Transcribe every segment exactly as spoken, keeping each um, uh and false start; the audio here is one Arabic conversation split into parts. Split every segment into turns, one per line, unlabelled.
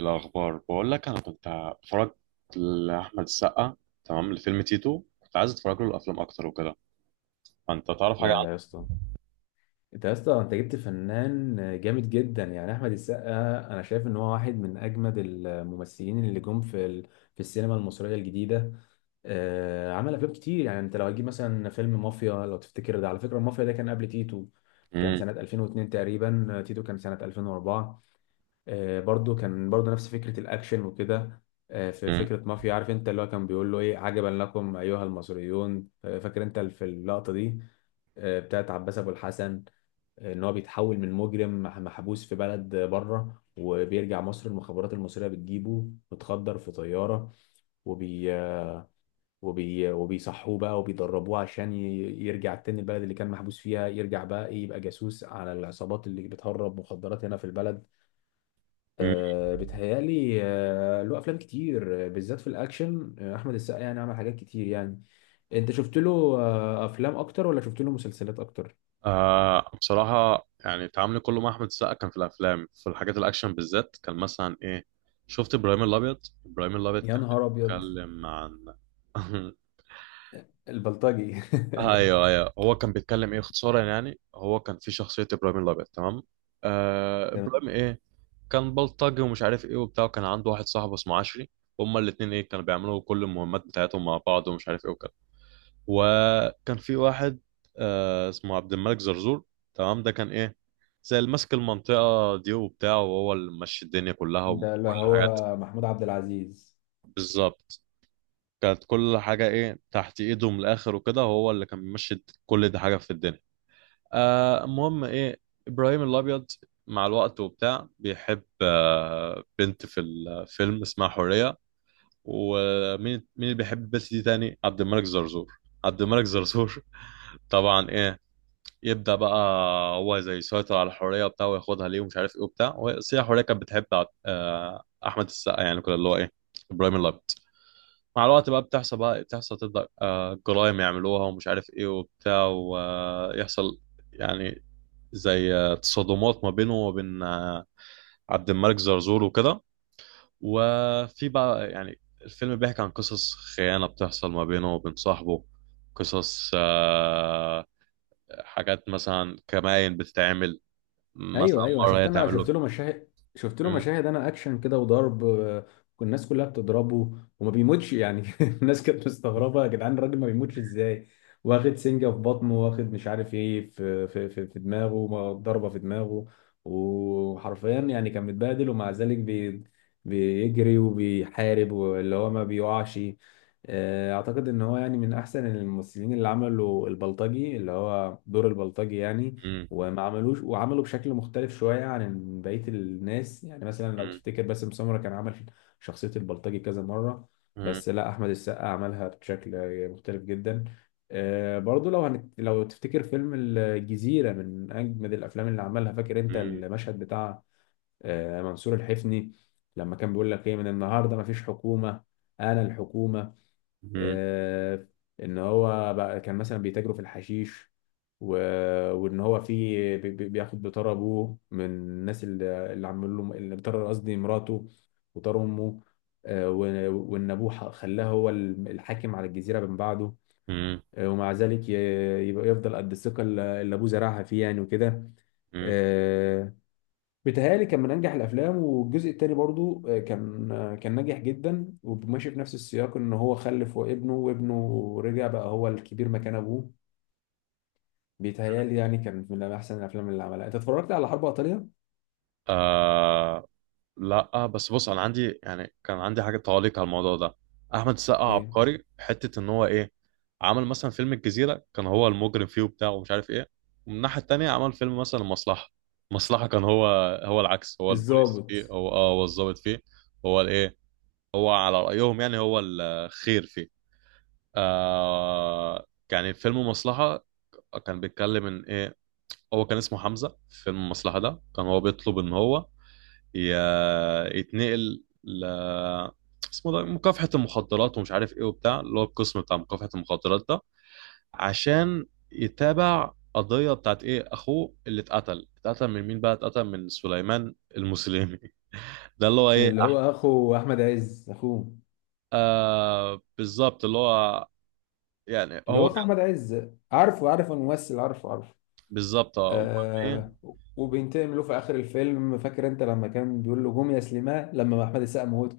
الأخبار بقول لك أنا كنت بتفرج لأحمد السقا، تمام، لفيلم تيتو. كنت عايز أتفرج له الأفلام أكتر وكده. فأنت تعرف
يا
حاجة عنه؟
يا اسطى انت يا اسطى، انت جبت فنان جامد جدا يعني احمد السقا. انا شايف ان هو واحد من اجمد الممثلين اللي جم في ال... في السينما المصريه الجديده. آه، عمل افلام كتير يعني. انت لو هتجيب مثلا فيلم مافيا، لو تفتكر ده، على فكره المافيا ده كان قبل تيتو، كان
مم،
سنه ألفين واتنين تقريبا. تيتو كان سنه ألفين واربعة. آه، برضو كان برضو نفس فكرة الأكشن وكده. آه، في
مم،
فكرة مافيا، عارف أنت اللي هو كان بيقول له إيه؟ عجبا لكم أيها المصريون، آه، فاكر أنت في اللقطة دي؟ آه، بتاعت عباس أبو الحسن، آه، إن هو بيتحول من مجرم مح- محبوس في بلد بره وبيرجع مصر. المخابرات المصرية بتجيبه متخدر في طيارة وبي آه، وبي وبيصحوه بقى وبيدربوه عشان ي- يرجع تاني البلد اللي كان محبوس فيها، يرجع بقى إيه، يبقى جاسوس على العصابات اللي بتهرب مخدرات هنا في البلد.
مم.
آه، بيتهيألي آه، له أفلام كتير، آه، بالذات في الأكشن. آه، أحمد السقا يعني عمل حاجات كتير يعني. أنت شفت له آه، أفلام أكتر ولا شفت له مسلسلات أكتر؟
آه بصراحة يعني تعاملي كله مع أحمد السقا كان في الأفلام، في الحاجات الأكشن بالذات. كان مثلا إيه، شفت إبراهيم الأبيض. إبراهيم الأبيض
يا
كان
نهار ابيض!
بيتكلم عن
البلطجي!
أيوه أيوه، هو كان بيتكلم إيه اختصارا. يعني هو كان في شخصية إبراهيم الأبيض، تمام؟ آه
تمام.
إبراهيم إيه، كان بلطجي ومش عارف ايه وبتاع، وكان عنده واحد صاحبه اسمه عشري. هما الاتنين ايه، كانوا بيعملوا كل المهمات بتاعتهم مع بعض ومش عارف ايه وكده. وكان في واحد آه اسمه عبد الملك زرزور، تمام. ده كان ايه، زي اللي ماسك المنطقة دي وبتاع، وهو اللي ماشي الدنيا كلها
ده اللي
وكل حاجات.
هو محمود عبد العزيز.
بالظبط، كانت كل حاجة ايه تحت ايده من الاخر وكده، هو اللي كان بيمشي كل دي حاجة في الدنيا. آه المهم ايه، ابراهيم الابيض مع الوقت وبتاع بيحب آه بنت في الفيلم اسمها حورية. ومين مين اللي بيحب البنت دي تاني؟ عبد الملك زرزور. عبد الملك زرزور طبعا ايه، يبدأ بقى. هو زي يسيطر على حورية وبتاع وياخدها ليه ومش عارف ايه وبتاع، وهي حورية كانت بتحب عب- آه احمد السقا، يعني كده اللي هو ايه، ابراهيم الابيض. مع الوقت بقى بتحصل بقى بتحصل، تبدأ آه جرايم يعملوها ومش عارف ايه وبتاع، ويحصل يعني زي آه، تصادمات ما بينه وبين آه، عبد الملك زرزور وكده. وفي بقى يعني الفيلم بيحكي عن قصص خيانة بتحصل ما بينه وبين صاحبه، قصص آه، حاجات مثلا كمائن بتتعمل، مثلا
ايوه ايوه،
مرة
شفت،
هي
انا
تعمل
شفت
له.
له مشاهد، شفت له
مم،
مشاهد انا اكشن كده وضرب، آه، والناس كلها بتضربه وما بيموتش يعني. الناس كانت مستغربه، يا جدعان الراجل ما بيموتش ازاي؟ واخد سنجه في بطنه، واخد مش عارف ايه في في في, في دماغه، م- ضربه في دماغه، وحرفيا يعني كان متبهدل، ومع ذلك بي بيجري وبيحارب، واللي هو ما بيقعش. آه، اعتقد ان هو يعني من احسن الممثلين اللي عملوا البلطجي، اللي هو دور البلطجي يعني،
مم،
وما عملوش، وعملوا بشكل مختلف شوية عن بقية الناس. يعني مثلا لو
مم،
تفتكر باسم سمرة، كان عمل شخصية البلطجي كذا مرة،
مم،
بس لا، أحمد السقا عملها بشكل مختلف جدا. آه، برضو لو هنت... لو تفتكر فيلم الجزيرة، من أجمد الأفلام اللي عملها. فاكر أنت
مم،
المشهد بتاع آه، منصور الحفني لما كان بيقول لك إيه؟ من النهاردة مفيش حكومة، أنا الحكومة.
مم،
آه، ان هو بقى كان مثلا بيتاجروا في الحشيش، و... وان هو في بي- بي- بياخد بطار ابوه من الناس اللي اللي عملوا له، اللي بطار قصدي مراته وطار امه، آه، و- وان ابوه ح- خلاه هو الم- الحاكم على الجزيره من بعده،
مم،
آه، ومع ذلك ي- يبقى يفضل قد الثقه اللي اللي ابوه زرعها فيه يعني وكده.
مم.
آه، بيتهيألي كان من أنجح الأفلام، والجزء التاني برضو آه، كان آه، كان ناجح جدا وماشي في نفس السياق، إن هو خلف وابنه، وابنه رجع بقى هو الكبير مكان أبوه. بيتهيألي يعني كان من أحسن الأفلام اللي عملها. أنت اتفرجت على حرب إيطاليا؟
آه، لا بس بص انا عندي، يعني كان عندي حاجه تعليق على الموضوع ده. احمد السقا
إيه؟
عبقري في حته ان هو ايه، عمل مثلا فيلم الجزيره، كان هو المجرم فيه وبتاع ومش عارف ايه. ومن الناحيه التانيه عمل فيلم مثلا المصلحه. المصلحه كان هو، هو العكس، هو البوليس
الضابط.
فيه، هو اه هو الضابط فيه. هو الايه، هو على رايهم يعني، هو الخير فيه. آه، يعني فيلم المصلحه كان بيتكلم ان ايه، هو كان اسمه حمزه. في فيلم المصلحه ده كان هو بيطلب ان هو ي- يتنقل ل، اسمه ده مكافحة المخدرات ومش عارف ايه وبتاع، اللي هو القسم بتاع مكافحة المخدرات ده، عشان يتابع قضية بتاعت ايه اخوه اللي اتقتل. اتقتل من مين بقى؟ اتقتل من سليمان المسلمي ده اللي هو ايه،
اللي هو
احمد.
أخو أحمد عز، أخوه.
آه بالظبط، اللي هو يعني
اللي هو
هو
أخو
كان.
أحمد عز، عارفه، عارف الممثل، عارفه عارفه.
بالظبط اه. أمال ايه؟
آه. وبينتقم له في آخر الفيلم. فاكر أنت لما كان بيقول له قوم يا سليمان لما أحمد السقا موته؟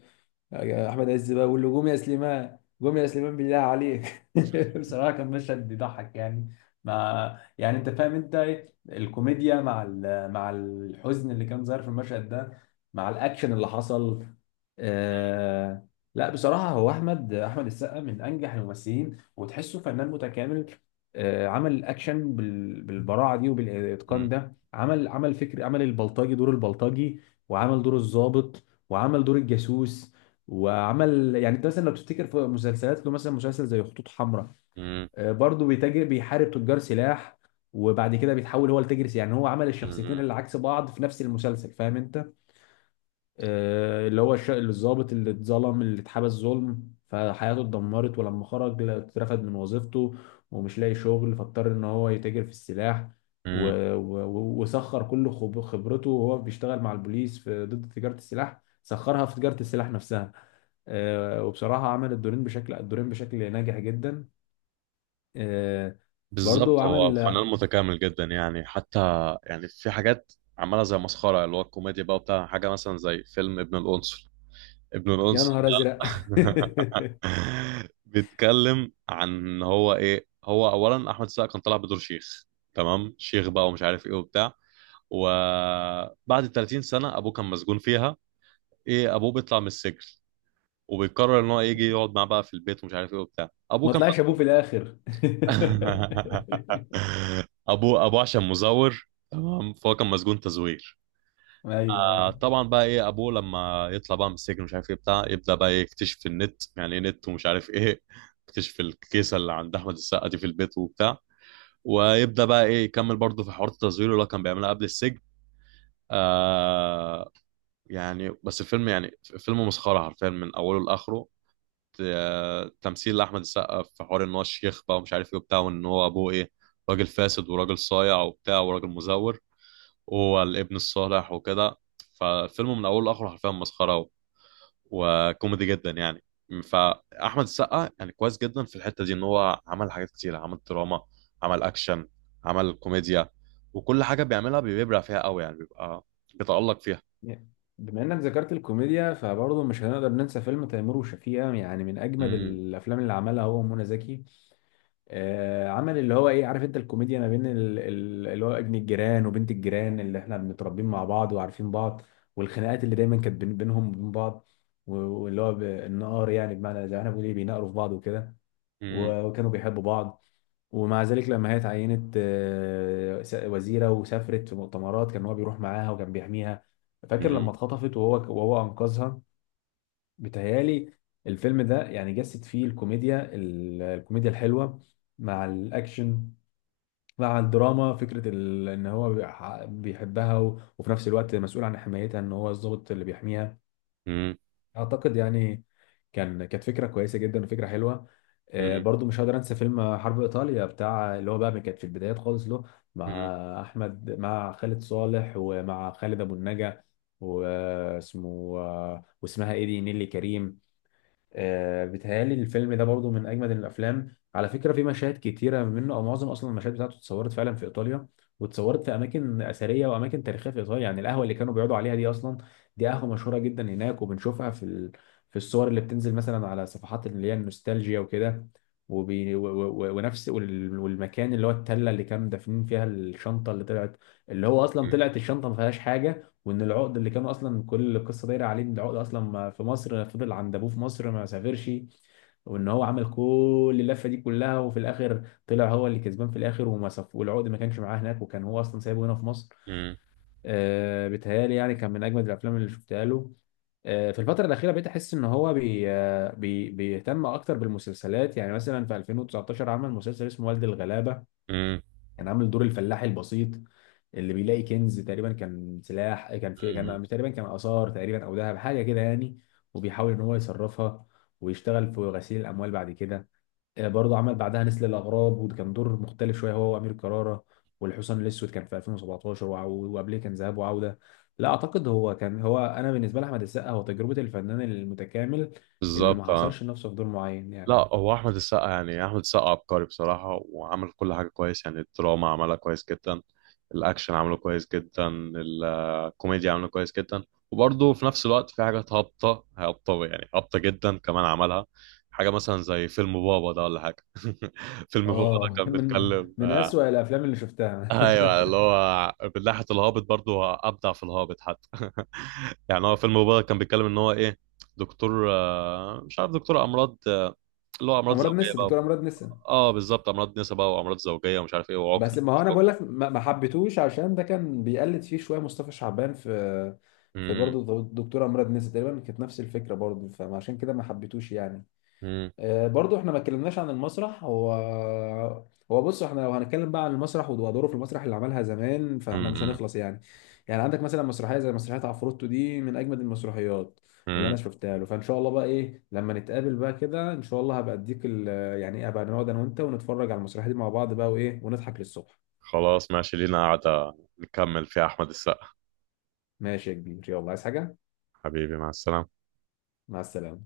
احمد عز بقى بيقول له قوم يا سليمان، قوم يا سليمان بالله عليك. بصراحه كان مشهد بيضحك يعني، مع يعني انت فاهم انت إيه؟ الكوميديا مع ال... مع الحزن اللي كان ظاهر في المشهد ده، مع الاكشن اللي حصل. آه... لا بصراحه هو احمد احمد السقا من انجح الممثلين، وتحسه فنان متكامل. آه... عمل الاكشن بال... بالبراعه دي
م-
وبالاتقان
م-
ده، عمل عمل فكر عمل البلطجي، دور البلطجي، وعمل دور الضابط، وعمل دور الجاسوس، وعمل يعني. انت مثلا لو تفتكر في مسلسلات له، مثلا مسلسل زي خطوط حمراء،
م-
آه، برضه بيتاجر، بيحارب تجار سلاح، وبعد كده بيتحول هو لتاجر سلاح. يعني هو عمل الشخصيتين
م-
اللي عكس بعض في نفس المسلسل، فاهم انت؟ آه، اللي هو الش- الضابط اللي اتظلم، اللي اتحبس ظلم فحياته اتدمرت، ولما خرج لا- اترفد من وظيفته ومش لاقي شغل، فاضطر ان هو يتاجر في السلاح، و...
م-
و... و- وسخر كل خب- خبرته وهو بيشتغل مع البوليس في ضد تجارة السلاح، سخرها في تجارة السلاح نفسها. آه، وبصراحة عمل الدورين بشكل الدورين بشكل ناجح جدا. آه، برضو
بالظبط، هو
عمل.
فنان متكامل جدا يعني. حتى يعني في حاجات عملها زي مسخرة، اللي هو الكوميديا بقى بتاع، حاجة مثلا زي فيلم ابن القنصل. ابن
يا
القنصل
نهار
ده
ازرق!
بيتكلم عن إن هو ايه، هو اولا احمد السقا كان طالع بدور شيخ، تمام، شيخ بقى ومش عارف ايه وبتاع. وبعد ثلاثين سنة ابوه كان مسجون فيها، ايه ابوه بيطلع من السجن، وبيقرر ان هو يجي يقعد معاه بقى في البيت ومش عارف ايه وبتاع. ابوه
ما
كان
طلعش ابوه في
مسجون
الاخر؟
ابوه ابوه عشان مزور، تمام، فهو كان مسجون تزوير. آه،
ايوه.
طبعا بقى ايه، ابوه لما يطلع بقى من السجن مش عارف ايه بتاع، يبدا بقى إيه يكتشف النت، يعني ايه نت ومش عارف ايه، يكتشف الكيسه اللي عند احمد السقا دي في البيت وبتاع، ويبدا بقى ايه يكمل برضه في حوار التزوير اللي هو كان بيعملها قبل السجن. آه، يعني بس الفيلم يعني، فيلم مسخره حرفيا من اوله لاخره. آه، تمثيل لاحمد السقا في حوار ان هو الشيخ بقى ومش عارف ايه وبتاع، وان هو ابوه ايه، راجل فاسد وراجل صايع وبتاع وراجل مزور، وهو الابن الصالح وكده. فالفيلم من اوله لاخره حرفيا مسخره، وكوميدي جدا يعني. فاحمد السقا يعني كويس جدا في الحته دي، ان هو عمل حاجات كتير، عمل دراما، عمل اكشن، عمل كوميديا. وكل حاجه بيعملها بيبرع فيها قوي، يعني بيبقى بيتالق فيها.
بما انك ذكرت الكوميديا فبرضه مش هنقدر ننسى فيلم تيمور وشفيقة، يعني من اجمد
امم،
الافلام اللي عملها هو ومنى زكي. آه، عمل اللي هو ايه، عارف انت الكوميديا ما بين ال- ال- اللي هو ابن الجيران وبنت الجيران اللي احنا بنتربين مع بعض وعارفين بعض، والخناقات اللي دايما كانت بين- بينهم وبين بعض، و- واللي هو ب- النقار، يعني بمعنى زي ما احنا بنقول ايه، بينقروا في بعض وكده،
امم،
و- وكانوا بيحبوا بعض، ومع ذلك لما هي اتعينت آه، س- وزيرة وسافرت في مؤتمرات، كان هو بيروح معاها وكان بيحميها. فاكر
امم،
لما اتخطفت وهو وهو أنقذها؟ بتهيالي الفيلم ده يعني جسد فيه الكوميديا ال- الكوميديا الحلوة مع الأكشن، مع الدراما. فكرة ال- إن هو بيح- بيحبها، و- وفي نفس الوقت مسؤول عن حمايتها، إن هو الضابط اللي بيحميها. اعتقد يعني كان، كانت فكره كويسه جدا وفكره حلوه. آه،
امم،
برضو مش هقدر انسى فيلم حرب ايطاليا بتاع، اللي هو بقى كانت في البدايات خالص له،
امم،
مع احمد، مع خالد صالح، ومع خالد ابو النجا، واسمه آه، واسمها ايه دي، نيلي كريم. آه، بيتهيألي الفيلم ده برضو من أجمد الأفلام. على فكرة في مشاهد كتيرة منه، أو معظم أصلا المشاهد بتاعته اتصورت فعلا في إيطاليا، واتصورت في أماكن أثرية وأماكن تاريخية في إيطاليا. يعني القهوة اللي كانوا بيقعدوا عليها دي أصلا، دي قهوة مشهورة جدا هناك، وبنشوفها في ال... في الصور اللي بتنزل مثلا على صفحات اللي هي النوستالجيا وكده. وبي... و... و... و- ونفس وال- والمكان اللي هو التلة اللي كانوا دافنين فيها الشنطة اللي طلعت، اللي هو أصلا طلعت الشنطة ما فيهاش حاجة. وان العقد اللي كان اصلا كل القصه دايره عليه، ان العقد اصلا ما- في مصر، فضل عند ابوه في مصر ما سافرش، وان هو عمل كل اللفه دي كلها، وفي الاخر طلع هو اللي كسبان في الاخر، وما سف... والعقد ما كانش معاه هناك، وكان هو اصلا سايبه هنا في مصر.
امم،
آه بيتهيألي يعني كان من اجمد الافلام اللي شفتها له. آه، في الفترة الأخيرة بقيت أحس إن هو بي آه، بي بيهتم أكتر بالمسلسلات. يعني مثلا في ألفين وتسعتاشر عمل مسلسل اسمه والد الغلابة، كان عامل دور الفلاح البسيط اللي بيلاقي كنز تقريبا، كان سلاح، آه، كان في
امم،
كان تقريبا كان آثار تقريبا، أو ذهب حاجة كده يعني، وبيحاول إن هو يصرفها ويشتغل في غسيل الأموال بعد كده. آه، برضه عمل بعدها نسل الأغراب، وكان دور مختلف شوية هو وأمير كرارة. والحصان الأسود كان في ألفين وسبعتاشر، وع- وقبليه كان ذهاب وعودة. لا أعتقد هو كان هو أنا بالنسبة لأحمد السقا هو تجربة الفنان المتكامل اللي
بالظبط
ما
اه.
حصرش نفسه في دور معين
لا،
يعني.
هو احمد السقا يعني، احمد السقا عبقري بصراحه، وعمل كل حاجه كويس يعني. الدراما عملها كويس جدا، الاكشن عمله كويس جدا، ال- الكوميديا عمله كويس جدا. وبرضه في نفس الوقت في حاجات هابطه، هابطه يعني، هابطه جدا كمان عملها. حاجه مثلا زي فيلم بابا ده ولا حاجه فيلم بابا ده
اه
كان
من
بيتكلم
من
آه،
أسوأ الأفلام اللي شفتها.
ايوه اللي هو من ناحيه الهابط برضه، هو ابدع في الهابط حتى يعني هو فيلم بابا كان بيتكلم ان هو ايه، دكتور آه، مش عارف، دكتور امراض، اللي هو امراض
أمراض
زوجيه
نسا،
بقى.
دكتور أمراض نسا.
اه بالظبط، امراض نسا بقى، وامراض زوجيه ومش عارف ايه، وعقم
بس ما
ومش
هو انا
عقم.
بقول لك ما ما حبيتهوش عشان ده كان بيقلد فيه شويه مصطفى شعبان في، في
امم،
برضه دكتوره مراد نسا تقريبا، كانت نفس الفكره برضه، فعشان كده ما حبيتهوش يعني.
امم،
آه، برضه احنا ما اتكلمناش عن المسرح. هو هو بص احنا لو هنتكلم بقى عن المسرح ودوره في المسرح اللي عملها زمان، فاحنا مش
امم،
هنخلص يعني. يعني عندك مثلا مسرحيه زي مسرحيه عفروتو، دي من اجمد المسرحيات اللي انا
أمم.
شفتها له. فان شاء الله بقى ايه لما نتقابل بقى كده ان شاء الله، هبقى اديك ال- يعني ايه، هبقى نقعد انا وانت ونتفرج على المسرحيه دي مع بعض بقى، وايه ونضحك للصبح.
خلاص ماشي، لينا قاعده نكمل فيها احمد السقا.
ماشي يا كبير، يلا عايز حاجة؟
حبيبي مع السلامه.
مع السلامة.